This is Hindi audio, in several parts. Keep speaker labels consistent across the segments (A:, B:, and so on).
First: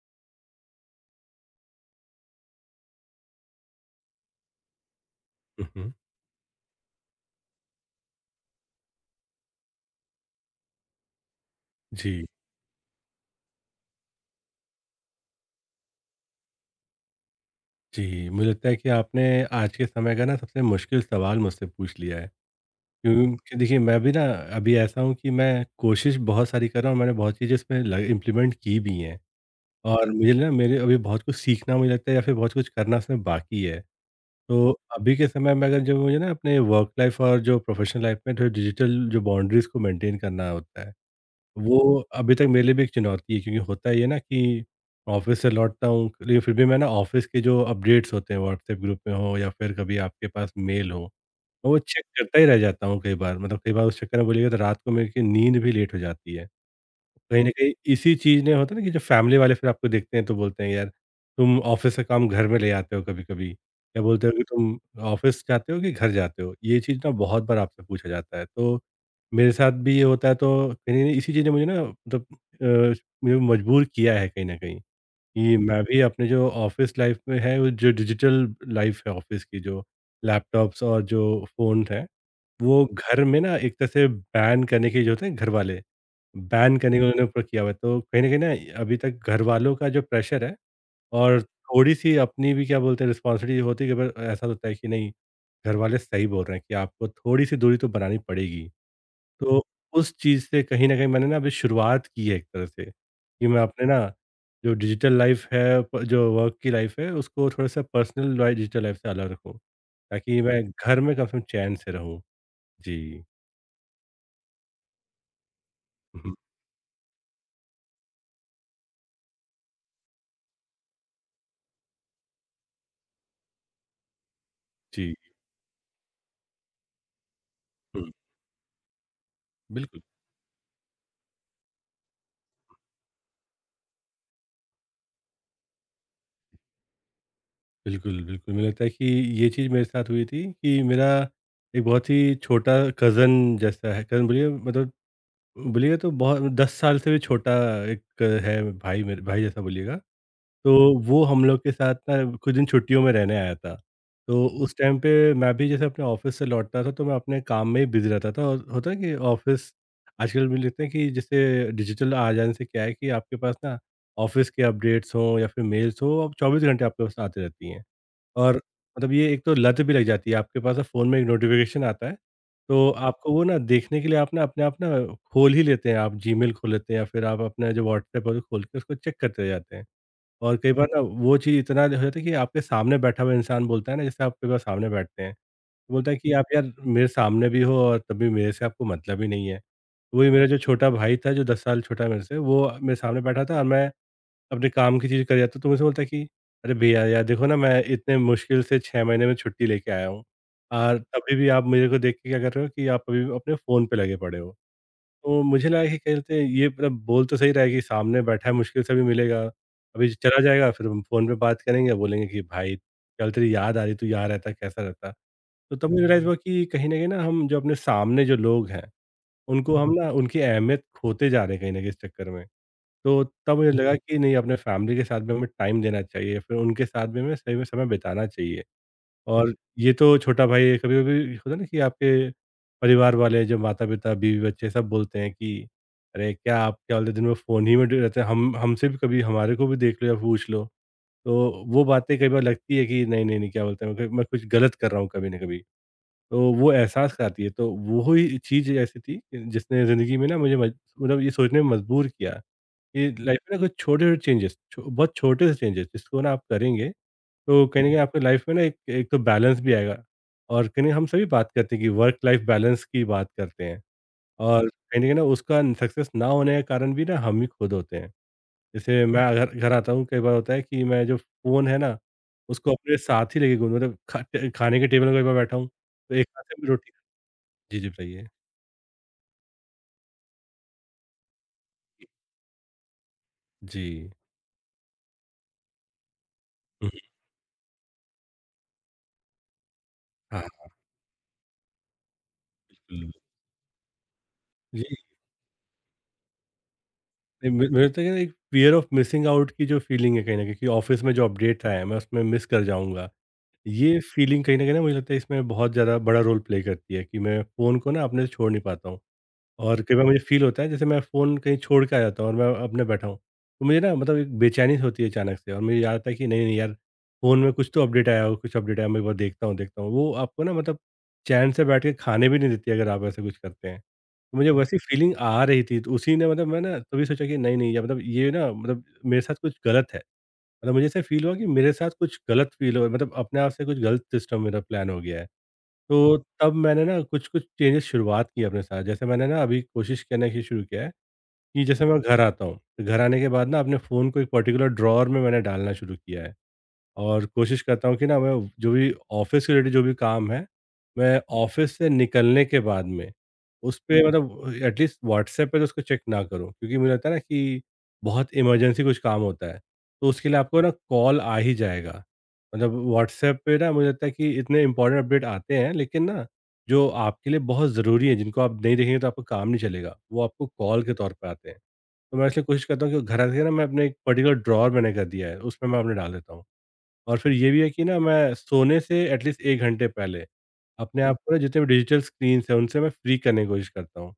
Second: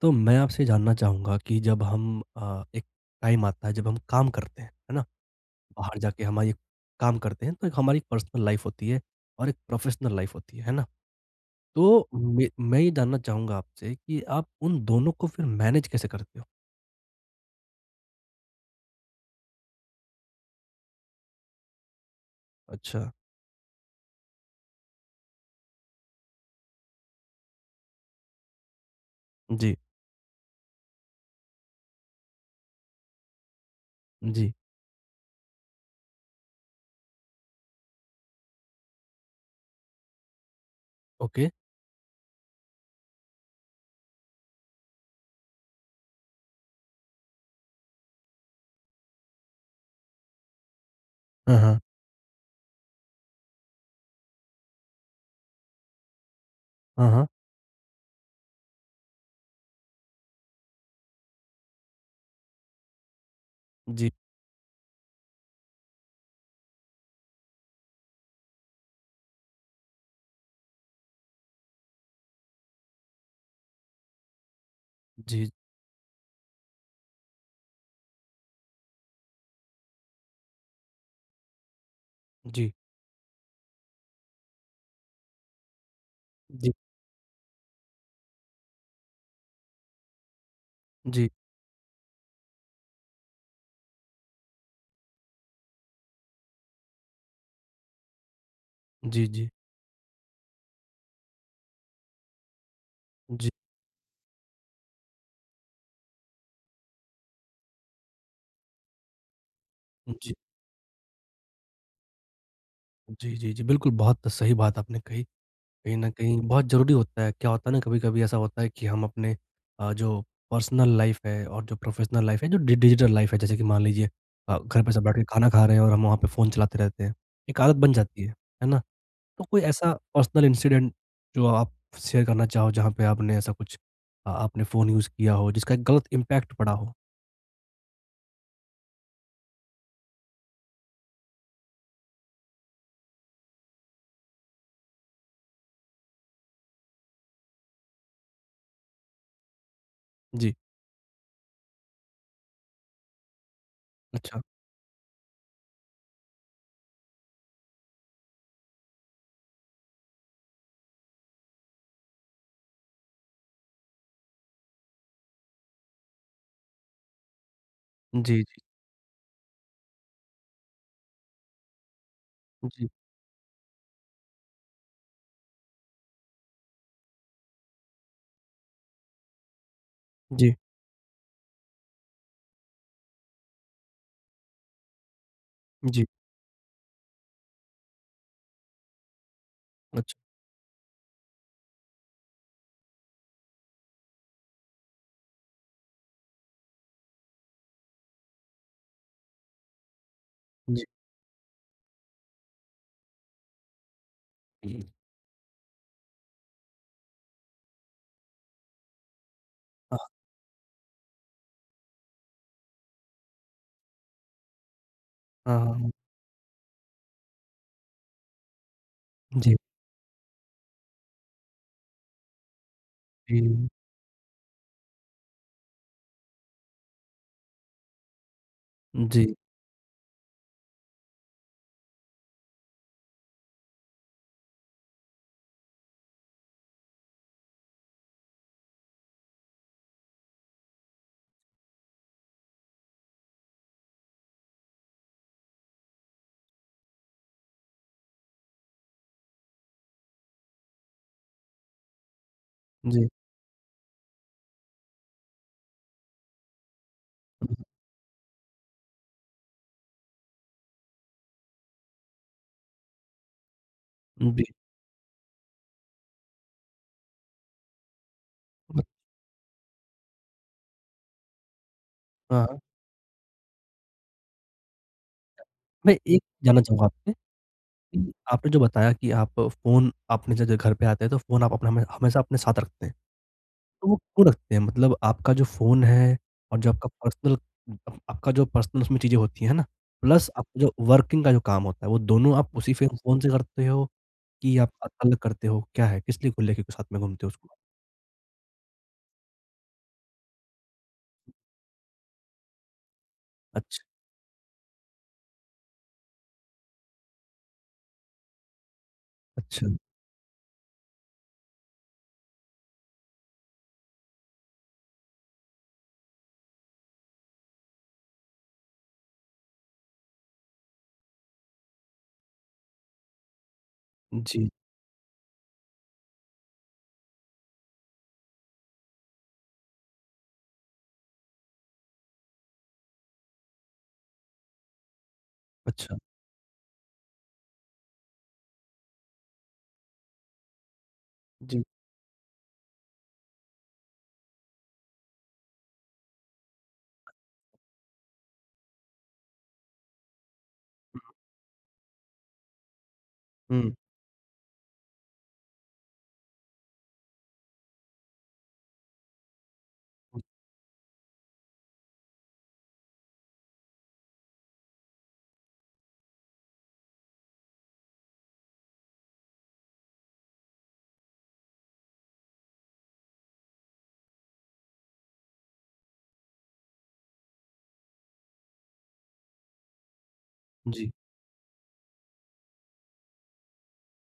A: तो मैं आपसे जानना चाहूँगा कि जब हम एक टाइम आता है, जब हम काम करते हैं, है ना?
B: हुँ, हुँ।
A: बाहर जाके हमारी एक काम करते हैं, तो एक हमारी पर्सनल लाइफ़ होती है और एक प्रोफ़ेशनल लाइफ़ होती है ना? तो
B: जी,
A: मैं ये जानना चाहूँगा आपसे कि आप उन दोनों को फिर मैनेज कैसे करते हो?
B: जी। मुझे लगता है कि आपने आज के समय का ना सबसे मुश्किल सवाल मुझसे पूछ लिया है।
A: अच्छा,
B: क्योंकि देखिए मैं भी ना अभी ऐसा हूँ कि मैं कोशिश बहुत सारी कर रहा हूँ, मैंने बहुत चीज़ें इसमें ल इम्प्लीमेंट की भी हैं।
A: जी,
B: और मुझे ना मेरे अभी बहुत कुछ सीखना मुझे लगता है, या फिर बहुत कुछ करना इसमें बाकी है।
A: जी,
B: तो अभी के समय में अगर जो मुझे ना अपने वर्क लाइफ़ और जो प्रोफ़ेशनल लाइफ़ में जो डिजिटल जो बाउंड्रीज़ को मेंटेन करना होता है,
A: ओके।
B: वो अभी तक मेरे लिए भी एक चुनौती है। क्योंकि होता ये है ना कि ऑफ़िस से लौटता हूँ, लेकिन फिर भी मैं ना ऑफ़िस के जो अपडेट्स होते हैं व्हाट्सएप ग्रुप में हो या फिर कभी आपके पास मेल हो, मैं
A: हाँ,
B: वो
A: हाँ।
B: चेक करता ही रह जाता हूँ कई बार। मतलब कई बार उस चक्कर में बोलिएगा तो रात को मेरी नींद भी लेट हो जाती है।
A: हाँ, हाँ।
B: कहीं न कहीं इसी चीज़ ने, होता है ना कि जब फैमिली वाले फिर आपको देखते हैं तो बोलते हैं, यार तुम ऑफ़िस से काम घर में ले आते हो कभी-कभी, या
A: जी,
B: बोलते हो कि तुम ऑफ़िस जाते हो कि घर जाते हो? ये चीज़ ना बहुत बार आपसे पूछा जाता है। तो मेरे साथ भी ये होता है, तो कहीं न कहीं इसी चीज़ ने मुझे ना मतलब अ, मुझे मजबूर किया है कहीं न कहीं
A: जी,
B: कि मैं भी अपने जो ऑफ़िस लाइफ़ में है, वो जो डिजिटल लाइफ़ है ऑफ़िस की, जो लैपटॉप्स और जो फ़ोन है,
A: जी,
B: वो घर में ना एक तरह से बैन करने के, जो होते हैं घर वाले,
A: जी,
B: बैन करने का उन्होंने ऊपर किया हुआ है। तो कहीं न कहीं ना अभी तक घर वालों का जो प्रेशर है,
A: जी,
B: और थोड़ी-सी अपनी भी क्या बोलते हैं रिस्पॉन्सिबिलिटी होती है कि ब ऐसा होता है कि नहीं, घर वाले सही बोल रहे हैं कि आपको थोड़ी-सी दूरी तो बनानी पड़ेगी।
A: जी, जी,
B: तो उस चीज़ से कहीं न कहीं मैंने ना अभी शुरुआत की है एक तरह से, कि
A: जी,
B: मैं अपने ना जो डिजिटल लाइफ़ है प जो वर्क की लाइफ़ है उसको थोड़ा-सा पर्सनल लाइ डिजिटल लाइफ़ से अलग रखूँ,
A: जी,
B: ताकि मैं घर में कम से कम चैन से रहूँ। जी।
A: जी, जी, जी, जी। बिल्कुल, बहुत सही बात आपने कही। कहीं न
B: हुँ,
A: कहीं बहुत ज़रूरी होता है। क्या होता है ना कभी-कभी ऐसा होता है कि हम अपने जो पर्सनल लाइफ़ है और जो प्रोफ़ेशनल लाइफ़ है, जो डि डिजिटल लाइफ़ है जैसे कि मान लीजिए घर पे सब
B: जी,
A: बैठ के खाना खा रहे हैं और हम वहाँ पे फ़ोन चलाते रहते हैं। एक आदत बन
B: हुँ,
A: जाती है ना? तो कोई ऐसा
B: बिल्कुल,
A: पर्सनल इंसिडेंट जो आप शेयर करना चाहो जहाँ पे आपने ऐसा कुछ आपने फ़ोन यूज़ किया हो जिसका एक गलत इम्पैक्ट पड़ा हो?
B: बिल्कुल, बिल्कुल, मुझे लगता है कि ये चीज़ मेरे साथ हुई थी, कि मेरा एक बहुत ही छोटा कज़न जैसा है, कज़न बोलिए मतलब बोलिएगा तो बहुत 10 साल से भी छोटा, एक है भाई मेरे भाई जैसा बोलिएगा।
A: जी,
B: तो वो हम लोग के साथ ना कुछ दिन छुट्टियों में रहने आया था।
A: अच्छा।
B: तो उस टाइम पे मैं भी जैसे अपने ऑफ़िस से लौटता था तो मैं अपने काम में ही बिज़ी रहता था, और होता है कि ऑफ़िस आजकल भी लेते हैं कि, जैसे डिजिटल आ जाने से क्या है कि आपके पास ना ऑफ़िस के अपडेट्स हों या फिर मेल्स हों, अब 24 घंटे आपके पास आती रहती हैं।
A: जी,
B: और
A: जी,
B: मतलब ये एक तो लत भी लग जाती है, आपके पास ना फ़ोन में एक नोटिफ़िकेशन आता है,
A: जी,
B: तो आपको वो ना देखने के लिए आप ना अपने आप ना खोल ही लेते हैं, आप जीमेल खोल लेते हैं, या फिर आप अपना जो व्हाट्सएप है, उसे खोल के उसको चेक करते जाते हैं।
A: जी,
B: और कई बार ना वो चीज़ इतना हो जाता है कि आपके सामने बैठा हुआ इंसान बोलता है ना, जैसे आप कई बार सामने बैठते हैं, तो
A: जी,
B: बोलता है कि आप यार मेरे सामने भी हो और तब भी मेरे से आपको मतलब ही नहीं है।
A: अच्छा,
B: तो वही मेरा जो छोटा भाई था, जो 10 साल छोटा है मेरे से, वो मेरे सामने बैठा था और मैं अपने काम की चीज़ कर रहा था, तो मुझसे बोलता है कि अरे भैया यार देखो ना, मैं इतने मुश्किल से 6 महीने में छुट्टी लेके आया हूँ,
A: जी।
B: और तभी भी आप मेरे को देख के क्या कर रहे हो कि आप अभी अपने फ़ोन पे लगे पड़े हो। तो मुझे लगा कि कहीं न कहीं ये मतलब बोल तो सही रहा है, कि सामने बैठा है, मुश्किल से भी मिलेगा,
A: हाँ,
B: अभी चला जाएगा फिर हम फ़ोन पे बात करेंगे, बोलेंगे कि भाई कल तेरी याद आ रही, तू यहाँ रहता कैसा रहता?
A: हाँ, हाँ,
B: तो तब
A: हाँ।
B: मुझे रियलाइज़ हुँ। हुआ कि कहीं न कहीं ना हम जो अपने सामने जो लोग हैं,
A: जी,
B: उनको हम ना उनकी अहमियत खोते जा रहे हैं कहीं न कहीं इस चक्कर में। तो
A: जी,
B: तब मुझे लगा कि नहीं, अपने फैमिली के साथ भी हमें टाइम देना चाहिए, फिर उनके साथ भी हमें सही में समय बिताना चाहिए।
A: जी,
B: और ये तो छोटा भाई है, कभी-कभी होता है ना कि आपके परिवार वाले, जो माता-पिता, बीवी-बच्चे सब बोलते हैं कि, "अरे! क्या आप क्या बोलते हैं दिन भर फ़ोन ही में डे रहते हैं, हम हमसे भी कभी हमारे को भी देख लो या पूछ लो।" तो वो बातें कई बार लगती है कि नहीं, नहीं, नहीं, क्या बोलते हैं, मैं कुछ गलत कर रहा हूँ कभी ना कभी। तो वो एहसास कराती है, तो वो ही चीज़ ऐसी थी कि जिसने ज़िंदगी में ना मुझे मज मतलब ये सोचने में मजबूर किया कि
A: जी,
B: लाइफ में ना कुछ छोटे-छोटे चेंजेस छो बहुत छोटे से चेंजेस जिसको ना आप करेंगे,
A: हुँ,
B: तो कहीं न कहीं आपकी लाइफ़ में ना एक एक तो बैलेंस भी आएगा, और कहीं न, हम सभी बात करते हैं कि वर्क लाइफ़ बैलेंस की बात करते हैं,
A: हुँ, जी।
B: और कहीं न कहीं ना उसका सक्सेस ना होने का कारण भी ना हम ही खुद होते हैं।
A: ब
B: जैसे मैं अगर घर आता हूँ, कई बार होता है कि मैं जो फ़ोन है ना,
A: हाँ, हाँ।
B: उसको अपने साथ ही लेके घूम मतलब खा ट खाने के टेबल में कई बार बैठा हूँ,
A: मैं
B: तो
A: एक
B: एक हाथ
A: जानना
B: से मैं
A: चाहूँगा
B: रोटी
A: आपसे
B: जी, जी
A: कि
B: बताइए?
A: आपने जो बताया कि आप फ़ोन आपने जब जब घर पे आते हैं तो फ़ोन आप अपना हमेशा अपने साथ रखते हैं।
B: जी।
A: तो वो क्यों रखते हैं? मतलब आपका जो फ़ोन है और जो आपका
B: हुँ,
A: पर्सनल अप आपका जो पर्सनल उसमें चीज़ें होती हैं ना, प्लस
B: हाँ,
A: आपका जो वर्किंग का जो काम होता है, वो दोनों आप उसी फ़े
B: बिल्कुल।
A: फ़ोन से करते हो कि आप
B: जी,
A: अलग करते हो? क्या है? किस लिए को लेके साथ में घूमते हो उसको?
B: नहीं मे मुझे लगता है कि एक फ़ियर ऑफ मिसिंग आउट की जो फ़ीलिंग है कहीं न कहीं, कि ऑफ़िस में जो अपडेट आए हैं मैं उसमें मिस कर जाऊँगा।
A: अच्छा,
B: ये फीलिंग कहीं न कहीं ना मुझे लगता है इसमें बहुत ज़्यादा बड़ा रोल प्ले करती है, कि मैं फ़ोन को ना अपने से छोड़ नहीं पाता हूँ।
A: अच्छा।
B: और कई बार मुझे फ़ील होता है जैसे मैं फ़ोन कहीं छोड़ के आ जाता हूँ और मैं अपने बैठा हूँ। तो मुझे ना मतलब एक बेचैनी सी होती है अचानक से, और मुझे याद आता है कि नहीं, नहीं यार, फ़ोन में कुछ तो अपडेट आया हो, कुछ अपडेट आया, मैं एक बार देखता हूँ, देखता हूँ। वो आपको ना मतलब चैन से बैठ के खाने भी नहीं देती अगर आप ऐसा कुछ करते हैं। तो
A: जी,
B: मुझे वैसी फीलिंग आ रही थी, तो उसी ने मतलब मैं ना तभी सोचा कि नहीं, नहीं, या मतलब ये ना मतलब मेरे साथ कुछ गलत है। मतलब मुझे ऐसा फ़ील हुआ कि मेरे साथ कुछ गलत फ़ील हो मतलब अपने आप से, कुछ गलत सिस्टम मेरा प्लान हो गया है।
A: अच्छा।
B: तो हुँ। तब मैंने ना कुछ-कुछ चेंजेज़ शुरुआत की अपने साथ। जैसे मैंने ना अभी कोशिश करने की शुरू किया है
A: जी।
B: कि जैसे मैं घर आता हूँ, तो घर आने के बाद ना अपने फ़ोन को एक पर्टिकुलर ड्रॉवर में मैंने डालना शुरू किया है। और कोशिश करता हूँ कि ना मैं जो भी ऑफ़िस के रिलेटेड जो भी काम है, मैं ऑफ़िस से निकलने के बाद में,
A: हुँ,
B: उस पे मतलब एटलीस्ट व्हाट्सऐप पे तो उसको चेक ना करूँ। क्योंकि मुझे लगता है ना कि बहुत इमरजेंसी कुछ काम होता है, तो
A: हुँ।
B: उसके लिए आपको ना कॉल आ ही जाएगा। मतलब व्हाट्सऐप पे ना मुझे लगता है कि इतने इम्पोर्टेंट अपडेट आते हैं, लेकिन ना जो आपके लिए बहुत ज़रूरी है, जिनको आप नहीं देखेंगे तो आपका काम नहीं चलेगा, वो आपको कॉल के तौर पे आते हैं। तो मैं इसलिए कोशिश करता हूँ कि घर आते ही ना मैं अपने एक पर्टिकुलर ड्रॉवर मैंने कर दिया है, उसमें मैं अपने डाल देता हूँ। और फिर ये भी है कि ना मैं सोने से एटलीस्ट 1 घंटे पहले,
A: जी,
B: अपने हुँ। आप को ना जितने भी डिजिटल स्क्रीन्स हैं उनसे मैं फ्री करने की कोशिश करता हूँ।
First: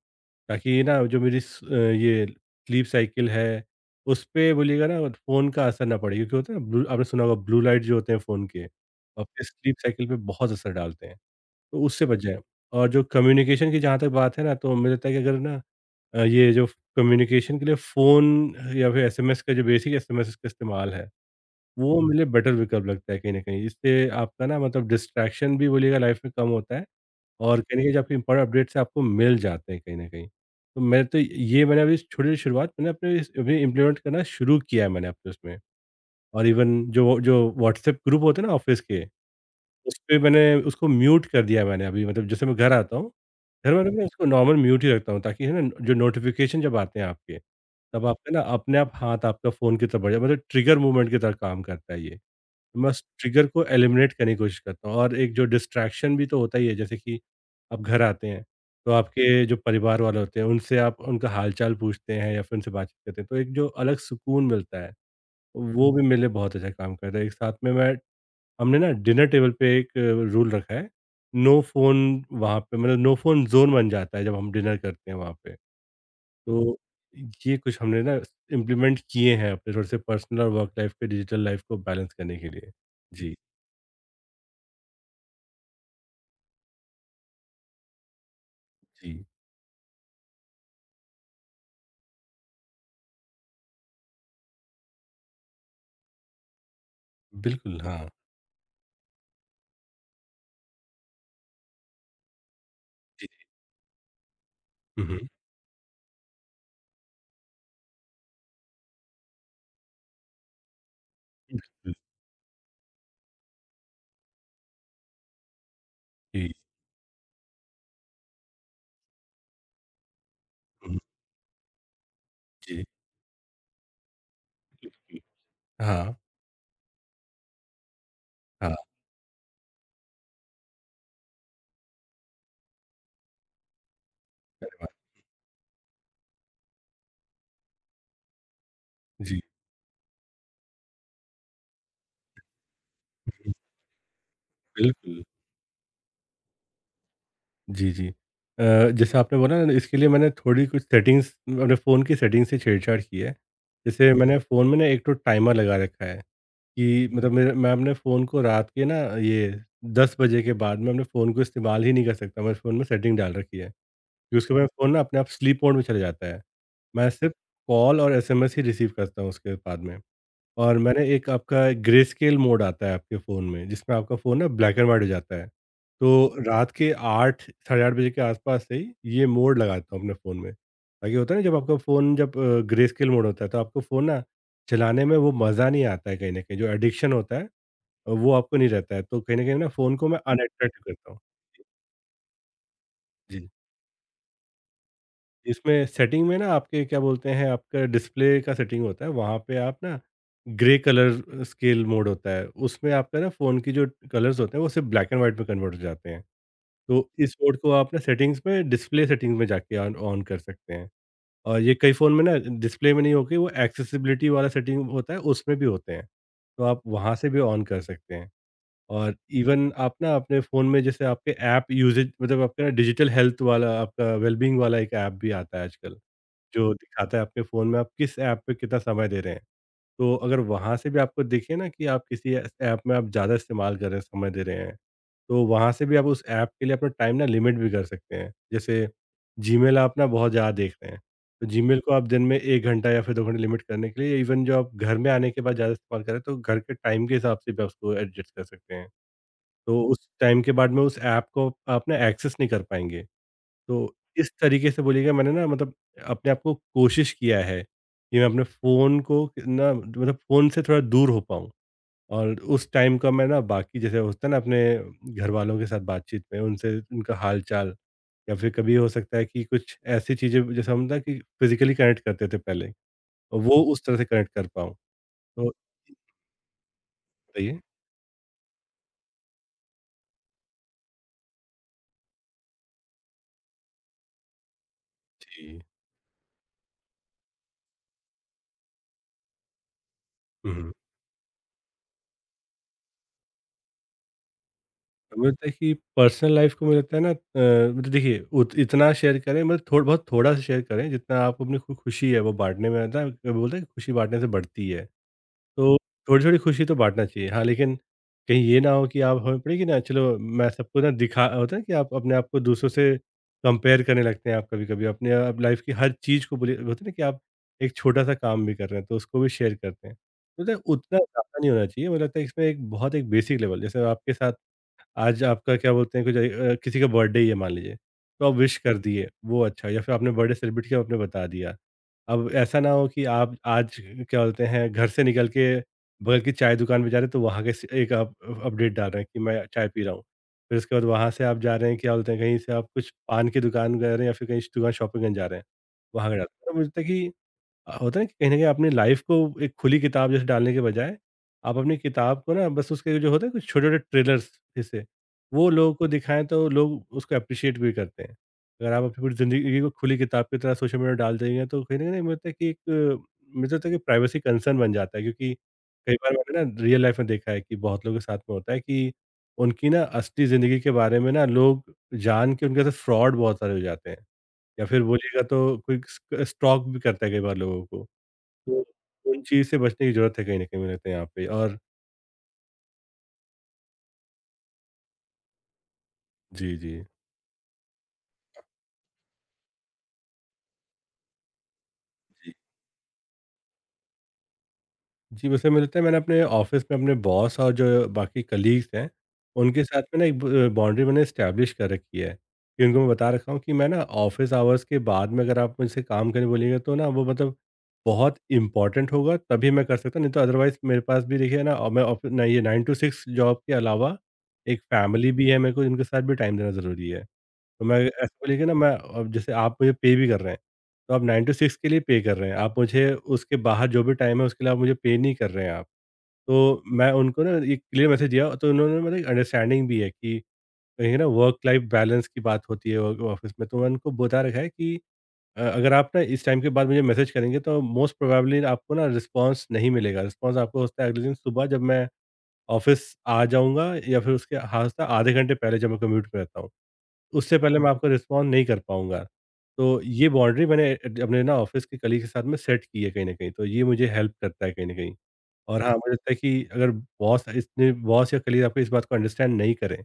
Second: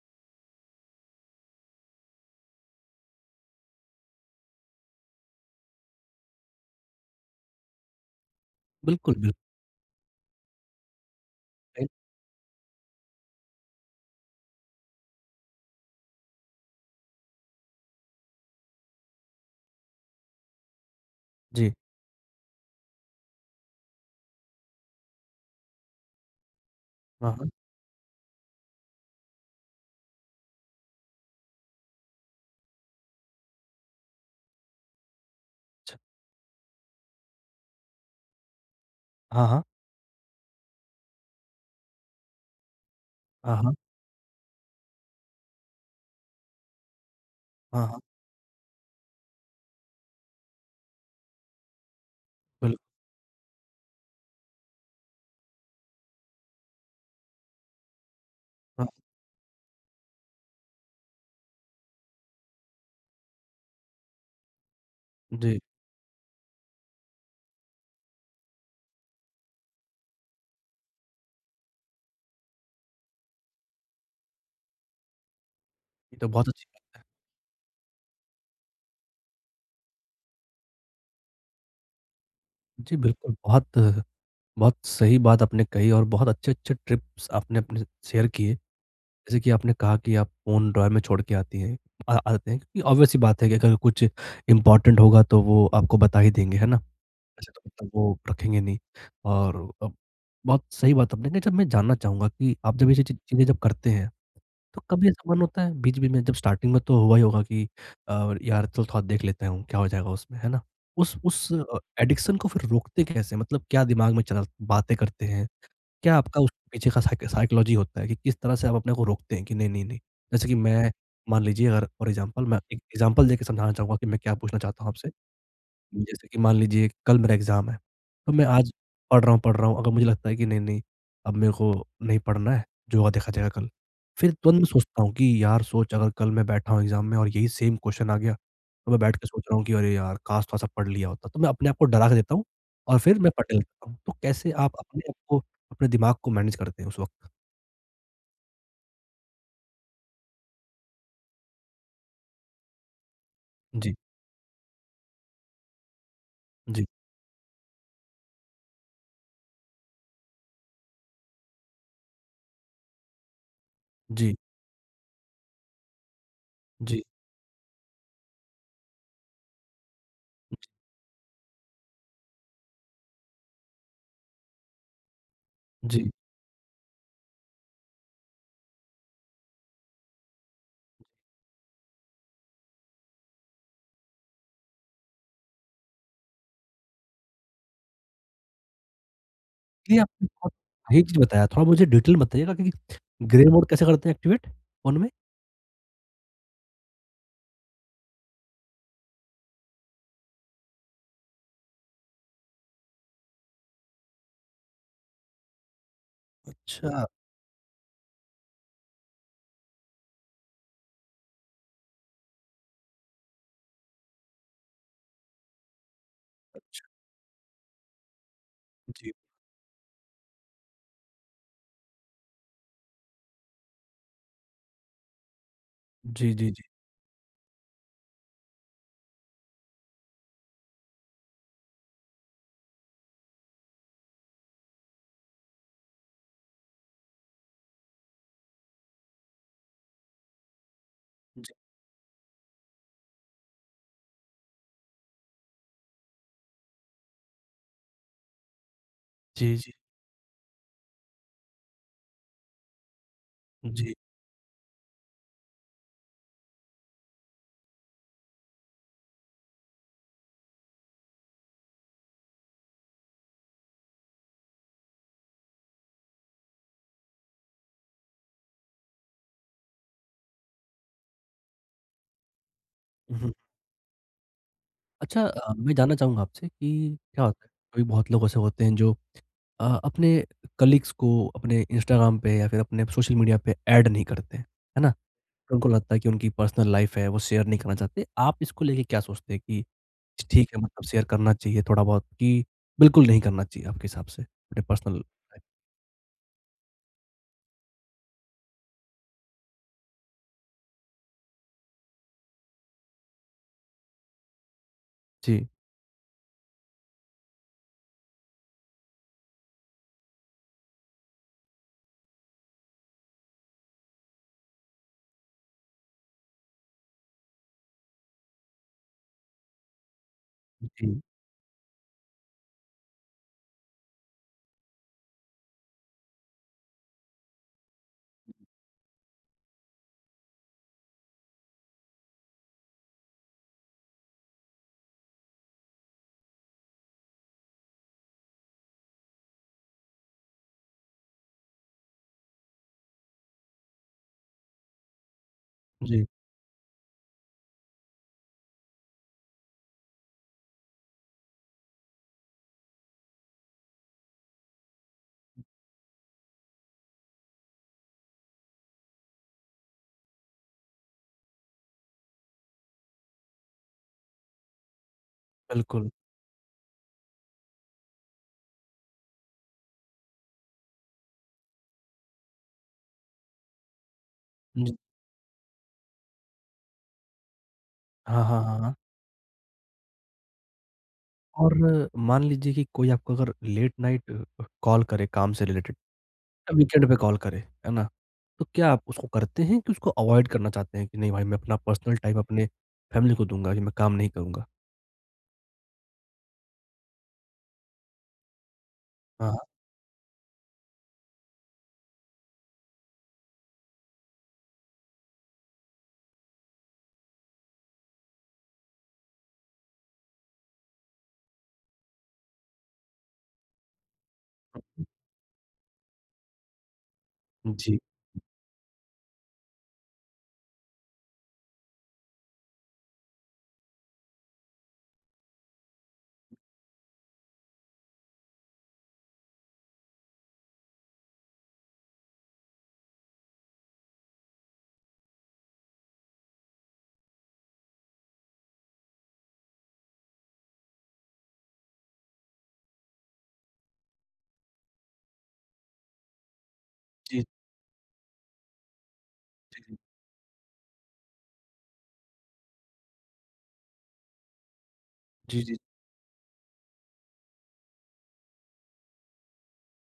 B: ताकि ना जो मेरी ये स्लीप साइकिल है, उसपे बोलिएगा ना फ़ोन का असर ना पड़े, क्योंकि होता है ना, ब्लू आपने सुना होगा ब्लू लाइट जो होते हैं फ़ोन के,
A: बिल्कुल, बिल्कुल।
B: आपके स्लीप साइकिल पे बहुत असर डालते हैं, तो
A: राइट,
B: उससे बच जाएँ। और जो कम्युनिकेशन की जहाँ तक बात है ना, तो मुझे लगता है कि अगर ना ये जो कम्युनिकेशन के लिए फ़ोन, या फिर एसएमएस का जो बेसिक एसएमएस का इस्तेमाल है,
A: जी।
B: वो मुझे बेटर विकल्प लगता है कहीं न कहीं। इससे आपका ना मतलब डिस्ट्रैक्शन भी बोलिएगा लाइफ में कम होता है,
A: हाँ, हाँ।
B: और कहीं न कहीं जो आपके इम्पोर्टेंट अपडेट्स हैं आपको मिल जाते हैं कहीं न कहीं। तो मैं तो ये मैंने अभी छोटी-छोटी शुरुआत मैंने अपने इस अभी इम्प्लीमेंट करना शुरू किया है मैंने अपने उसमें,
A: अच्छा।
B: और इवन जो जो व्हाट्सएप ग्रुप होते हैं ना ऑफ़िस के,
A: हाँ, हाँ।
B: उसपे मैंने उसको म्यूट कर दिया है मैंने अभी। मतलब जैसे मैं घर आता हूँ,
A: हाँ,
B: घर
A: हाँ।
B: में मैं उसको नॉर्मल म्यूट ही रखता हूँ, ताकि है ना, जो नोटिफ़िकेशन जब आते हैं आपके,
A: हाँ, हाँ।
B: तब आपका ना अपने आप हाथ आपका फ़ोन की तरफ बढ़ जाए। मतलब ट्रिगर मूवमेंट की तरह काम करता है ये।
A: बिल्कुल।
B: मैं उस ट्रिगर को एलिमिनेट करने की कोशिश करता हूँ, और एक जो डिस्ट्रैक्शन भी तो होता ही है, जैसे कि आप घर आते हैं,
A: हाँ,
B: तो आपके जो परिवार वाले होते हैं उनसे आप उनका हाल-चाल पूछते हैं या फिर उनसे बातचीत करते हैं, तो एक जो अलग सुकून मिलता है,
A: जी।
B: वो भी मेरे लिए बहुत अच्छा काम करता है। एक साथ में मैं, हमने ना डिनर टेबल पे एक रूल रखा है, नो फ़ोन। वहाँ पे मतलब नो फ़ोन ज़ोन बन जाता है जब हम डिनर करते हैं वहाँ पे।
A: ये तो बहुत अच्छी
B: तो
A: बात।
B: ये कुछ हमने ना इम्प्लीमेंट किए हैं अपने थोड़े से पर्सनल और वर्क लाइफ़ पे डिजिटल लाइफ़ को बैलेंस करने के लिए।
A: जी,
B: जी,
A: बिल्कुल, बहुत बहुत सही बात आपने कही और बहुत अच्छे-अच्छे ट्रिप्स आपने अपने शेयर किए।
B: जी।
A: जैसे कि आपने कहा कि आप फ़ोन ड्रॉयर में छोड़ के आते हैं क्योंकि ऑब्वियस सी बात है कि अगर कुछ इम्पोर्टेंट होगा तो वो आपको बता ही देंगे, है ना? ऐसे तो
B: बिल्कुल,
A: मतलब
B: हाँ।
A: वो रखेंगे नहीं। और अब बहुत सही बात आपने कही। अच्छा मैं जानना चाहूँगा कि आप जब ये चीज़
B: जी,
A: चीज़ें जब करते हैं तो
B: हुँ,
A: कभी
B: हुँ।
A: ऐसा मन होता है बीच-बीच में जब स्टार्टिंग में तो हुआ ही होगा कि यार चल थोड़ा देख लेता हूँ, क्या हो जाएगा उसमें, है ना? उस
B: बिल्कुल,
A: एडिक्शन को फिर रोकते कैसे? मतलब क्या दिमाग में चल बातें करते हैं? क्या आपका
B: जी,
A: उसके पीछे का साइकोलॉजी होता है कि किस तरह से आप अपने को रोकते हैं कि नहीं, नहीं, नहीं? जैसे कि मैं
B: हुँ,
A: मान लीजिए अगर फॉर एग्ज़ाम्पल मैं एक
B: जी,
A: एग्ज़ाम्पल देके समझाना चाहूँगा कि मैं क्या पूछना चाहता हूँ आपसे।
B: बिल्कुल। हाँ,
A: जैसे कि मान लीजिए कल मेरा एग्ज़ाम है, तो मैं
B: हाँ,
A: आज
B: अरे
A: पढ़ रहा हूँ, अगर मुझे लगता है कि नहीं, नहीं अब मेरे को नहीं पढ़ना है, जो होगा देखा जाएगा कल। फिर तुरंत मैं
B: वाह!
A: सोचता हूँ कि यार सोच अगर कल मैं बैठा हूँ एग्ज़ाम में और यही सेम क्वेश्चन आ गया, तो मैं बैठ के
B: जी,
A: सोच रहा हूँ कि अरे यार! काश थोड़ा-सा पढ़ लिया होता। तो मैं अपने आप को डरा के देता हूँ और फिर मैं
B: हुँ,
A: पढ़ने लगता हूँ। तो कैसे आप अपने आप
B: बिल्कुल।
A: को, अपने दिमाग को मैनेज करते हैं उस वक़्त?
B: जी, जी। जैसे आपने बोला ना, इसके लिए मैंने थोड़ी कुछ सेटिंग्स, अपने फ़ोन की सेटिंग्स से छेड़छाड़ की है।
A: जी,
B: जैसे मैंने फ़ोन में ना एक तो टाइमर लगा रखा है,
A: जी,
B: कि मतलब मेरे मैं अपने फ़ोन को रात के ना ये 10 बजे के बाद मैं अपने फ़ोन को इस्तेमाल ही नहीं कर सकता। मैंने फ़ोन में सेटिंग डाल रखी है
A: जी,
B: कि उसके बाद फ़ोन ना अपने आप स्लीप मोड में चला जाता है।
A: जी,
B: मैं सिर्फ़ कॉल और एसएमएस ही रिसीव करता हूँ उसके बाद में। और मैंने एक आपका ग्रे स्केल मोड आता है आपके फ़ोन में, जिसमें आपका फ़ोन ना ब्लैक एंड व्हाइट हो जाता है।
A: जी।
B: तो रात के 8 साढ़े 8 बजे के आस-पास से ही ये मोड लगाता हूँ अपने फ़ोन में। ताकि होता है ना, जब आपका फ़ोन जब ग्रे स्केल मोड होता है तो आपको फ़ोन ना चलाने में वो मज़ा नहीं आता है कहीं न कहीं, जो एडिक्शन होता है वो आपको नहीं रहता है। तो कहीं न कहीं ना फ़ोन
A: ये
B: को मैं
A: आपने बहुत
B: अनअट्रैक्ट
A: सही
B: करता
A: चीज़
B: हूँ।
A: बताया, थोड़ा मुझे डिटेल में बताइएगा कि ग्रे
B: जी।
A: मोड कैसे करते हैं एक्टिवेट फ़ोन में?
B: इसमें सेटिंग में ना आपके क्या बोलते हैं, आपका डिस्प्ले का सेटिंग होता है, वहाँ पे आप ना ग्रे कलर स्केल मोड होता है, उसमें आपका ना फ़ोन की जो कलर्स होते हैं वो सिर्फ ब्लैक एंड व्हाइट में कन्वर्ट हो जाते हैं।
A: अच्छा,
B: तो इस मोड को आप ना सेटिंग्स में, डिस्प्ले सेटिंग्स में जाके ऑन ऑन कर सकते हैं। और ये कई फ़ोन में ना डिस्प्ले में नहीं होके वो एक्सेसिबिलिटी वाला सेटिंग होता है, उसमें भी होते हैं। तो आप
A: अच्छा।
B: वहाँ से भी ऑन कर सकते हैं।
A: जी।
B: और इवन आप ना अपने फ़ोन में जैसे आपके ऐप यूजेज, मतलब आपका ना डिजिटल हेल्थ वाला, आपका वेलबींग वाला एक ऐप भी आता है आजकल,
A: जी, जी, जी।
B: जो दिखाता है आपके फ़ोन में आप किस ऐप पे कितना समय दे रहे हैं। तो अगर वहाँ से भी आपको दिखे ना कि आप किसी ऐस ऐप में आप ज़्यादा इस्तेमाल कर रहे हैं, समय दे रहे हैं, तो वहाँ से भी आप उस ऐप के लिए अपना टाइम ना लिमिट भी कर सकते हैं। जैसे जीमेल आप ना बहुत ज़्यादा देख रहे हैं, तो जीमेल को आप दिन में 1 घंटा या फिर 2 घंटे लिमिट करने के लिए, इवन जो आप घर में आने के बाद ज़्यादा इस्तेमाल कर रहे हैं, तो घर के टाइम के हिसाब से भी आप उसको एडजस्ट कर सकते हैं।
A: जी, जी,
B: तो उस टाइम के बाद में उस ऐप को आप ना एक्सेस नहीं कर पाएँगे।
A: जी,
B: तो
A: जी।
B: इस तरीके से बोलिएगा, मैंने ना मतलब अपने आप को कोशिश किया है कि मैं अपने फ़ोन को, कि ना मतलब फ़ोन से थोड़ा दूर हो पाऊँ, और उस टाइम का मैं ना बाकी, जैसे होता है ना अपने घरवालों के साथ बातचीत में, उनसे उनका हाल-चाल, या फिर कभी हो सकता है कि कुछ ऐसी चीज़ें, जैसे हम ना कि फ़िज़िकली कनेक्ट करते थे पहले,
A: हुँ, हुँ।
B: वो उस तरह से कनेक्ट कर पाऊँ।
A: अच्छा।
B: तो
A: मैं जानना चाहूँगा आपसे कि क्या होता है,
B: बताइए?
A: कभी बहुत लोग ऐसे होते हैं जो अपने कलीग्स को अपने इंस्टाग्राम पे या फिर अपने सोशल मीडिया पे ऐड नहीं करते हैं, है ना? तो
B: जी।
A: उनको लगता है कि उनकी पर्सनल लाइफ़ है, वो शेयर नहीं करना चाहते। आप इसको लेके क्या सोचते हैं कि ठीक
B: हुँ,
A: है
B: हुँ।
A: मतलब शेयर करना चाहिए थोड़ा बहुत कि बिल्कुल नहीं करना चाहिए आपके हिसाब से अपने पर्सनल
B: हमें
A: लाइफ़?
B: लगता है कि पर्सनल लाइफ को, मुझे लगता है ना, मतलब देखिए, उत इतना शेयर करें, मतलब थोड़ा बहुत, थोड़ा सा शेयर करें जितना आपको अपनी खुशी है वो बांटने में आता है। बोलते हैं कि खुशी बांटने से बढ़ती है।
A: जी,
B: तो थोड़ी थोड़ी खुशी तो बांटना चाहिए, हाँ, लेकिन कहीं ये ना हो कि आप हमें पड़े कि ना चलो मैं सबको ना दिखा, होता है कि आप अपने आप को दूसरों से कंपेयर करने लगते हैं, आप कभी कभी अपने आप लाइफ की हर चीज़ को बोलिए, होता है ना कि आप एक छोटा सा काम भी कर रहे हैं तो उसको भी शेयर करते हैं। मतलब उतना
A: जी,
B: ज़्यादा नहीं होना चाहिए, मुझे लगता है इसमें एक बहुत, एक बेसिक लेवल, जैसे आपके साथ आज आपका क्या बोलते हैं, कुछ किसी का बर्थडे ही है मान लीजिए, तो आप विश कर दिए, वो अच्छा, या फिर आपने बर्थडे सेलिब्रेट किया, आपने बता दिया। अब ऐसा ना हो कि आप आज क्या बोलते हैं, घर से निकल के बगल की चाय दुकान पे जा रहे हैं तो वहाँ के से एक आप अपडेट डाल रहे हैं कि मैं चाय पी रहा हूँ। फिर उसके बाद वहाँ से आप जा रहे हैं, क्या बोलते हैं, कहीं से आप कुछ पान की दुकान गए रहे हैं या फिर कहीं दुकान शॉपिंग करने जा रहे हैं,
A: जी,
B: वहाँ का डाल, तो मुझे लगता है कि होता है ना कि कहीं न कहीं अपनी लाइफ़ को एक खुली किताब जैसे डालने के बजाय, आप अपनी किताब को ना बस उसके जो होते हैं कुछ छोटे-छोटे ट्रेलर्स जैसे, वो लोगों को दिखाएँ, तो लोग उसको एप्रिशिएट भी करते हैं। अगर आप अपनी पूरी ज़िंदगी को खुली किताब की तरह सोशल मीडिया में डाल देंगे तो कहीं न कहीं मुझे लगता है कि एक, मुझे लगता है कि प्राइवेसी कंसर्न बन जाता है, क्योंकि
A: बिल्कुल।
B: कई बार मैंने ना रियल लाइफ़ में देखा है कि बहुत लोगों के साथ में होता है कि उनकी ना असली ज़िंदगी के बारे में ना लोग जान के उनके साथ फ्रॉड बहुत सारे हो जाते हैं। या
A: जी।
B: फिर बोलिएगा तो कोई स स्टॉक भी करता है कई बार लोगों को।
A: हाँ, हाँ, हाँ,
B: तो
A: हाँ।
B: उन चीज़ से बचने की ज़रूरत है कहीं न कहीं, मुझे लगता है यहाँ पे,
A: और
B: और
A: मान लीजिए कि कोई आपको अगर लेट नाइट कॉल करे काम से रिलेटेड या
B: जी, जी।
A: वीकेंड पे कॉल करे, है ना? तो क्या आप उसको करते हैं कि उसको अवॉइड करना चाहते हैं कि नहीं भाई मैं अपना पर्सनल टाइम
B: जी।
A: अपने फैमिली को दूँगा कि मैं काम नहीं करूँगा?
B: जी, वैसे मुझे लगता है मैंने अपने ऑफ़िस में अपने बॉस और जो बाकी कलीग्स हैं,
A: हाँ, हाँ।
B: उनके साथ में ना एक ब बाउंड्री मैंने एस्टेब्लिश कर रखी है, कि उनको मैं बता रखा हूँ कि मैं ना ऑफ़िस आवर्स के बाद में अगर आप मुझसे काम करने बोलिएगा तो ना, वो मतलब बहुत इम्पोर्टेंट होगा तभी मैं कर सकता हूँ, नहीं तो अदरवाइज़ मेरे पास भी देखिए ना, और मैं ऑफ़ि ना ये 9 टू 6 जॉब के अलावा एक फैमिली भी है मेरे को, उनके साथ भी टाइम देना ज़रूरी है। तो मैं
A: जी,
B: ऐसा बोलिए कि ना, मैं अब जैसे आप मुझे पे भी कर रहे हैं, तो आप 9 टू 6 के लिए पे कर रहे हैं, आप मुझे उसके बाहर जो भी टाइम है उसके लिए आप मुझे पे नहीं कर रहे हैं आप। तो मैं उनको ना एक क्लियर मैसेज दिया, तो उन्होंने मतलब एक अंडरस्टैंडिंग भी है कि कहीं ना वर्क लाइफ बैलेंस की बात होती है वर्क ऑफ़िस में, तो मैंने उनको बता रखा है कि अगर आप ना इस टाइम के बाद मुझे मैसेज करेंगे तो मोस्ट प्रोबेबली आपको ना रिस्पॉन्स नहीं मिलेगा, रिस्पॉन्स आपको हो सकता है अगले दिन सुबह जब मैं ऑफ़िस आ जाऊँगा, या फिर उसके, हाँ, होता है आधे घंटे पहले जब मैं कम्यूट पे रहता हूँ।
A: जी, जी,
B: उससे पहले मैं आपको रिस्पॉन्ड नहीं कर पाऊँगा। तो ये बाउंड्री मैंने अपने ना ऑफ़िस के कलीग के साथ में सेट की है कहीं न कहीं, तो ये मुझे हेल्प करता है कहीं न कहीं।
A: जी, जी, जी,
B: और हाँ, मुझे लगता है कि अगर बॉस या कलीग आपको इस बात को अंडरस्टैंड नहीं करें,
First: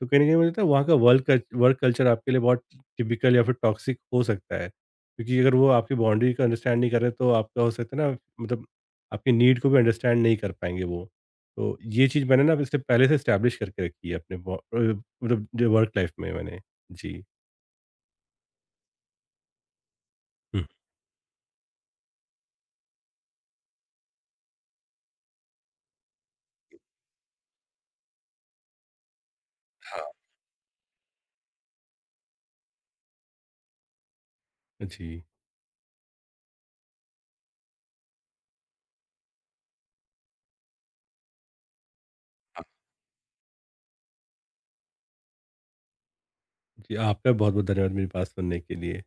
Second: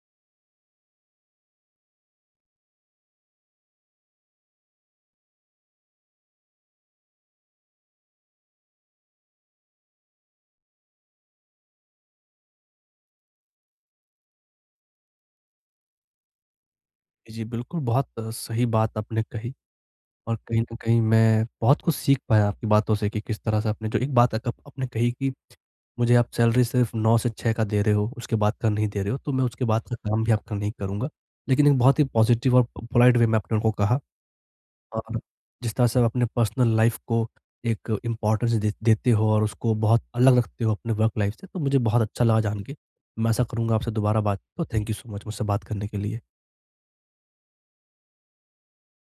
B: तो कहीं न कहीं मुझे लगता है वहाँ का वर्क कल्चर आपके लिए बहुत टिपिकल या फिर टॉक्सिक हो सकता है। क्योंकि अगर वो आपकी बाउंड्री को अंडरस्टैंड नहीं कर रहे तो आपका हो सकता है ना, मतलब आपकी नीड को भी अंडरस्टैंड नहीं कर पाएँगे वो। तो ये चीज़ मैंने ना इससे पहले से एस्टैब्लिश करके रखी है अपने मतलब जो वर्क लाइफ़ में मैंने। जी।
A: जी, बिल्कुल बहुत सही बात आपने कही। और कहीं
B: हुँ।
A: न कहीं मैं बहुत कुछ सीख पाया आपकी बातों से कि किस तरह से आपने जो एक बात अक आपने कही कि मुझे आप सैलरी सिर्फ़ 9 से 6 का दे रहे हो, उसके बाद का नहीं दे रहे हो, तो मैं उसके बाद का
B: हाँ।
A: काम भी आपका नहीं करूँगा। लेकिन एक बहुत ही पॉज़िटिव और प पोलाइट वे में आपने उनको कहा। और
B: जी।
A: जिस तरह से आप अपने पर्सनल लाइफ़ को एक इम्पोर्टेंस दे देते हो और उसको बहुत अलग रखते हो अपने वर्क लाइफ़ से, तो मुझे बहुत अच्छा लगा जान
B: हाँ।
A: के। मैं आशा करूँगा आपसे दोबारा बात हो। थैंक यू सो मच मुझसे बात करने के लिए।
B: जी, आपका बहुत-बहुत धन्यवाद मेरी बात सुनने के लिए।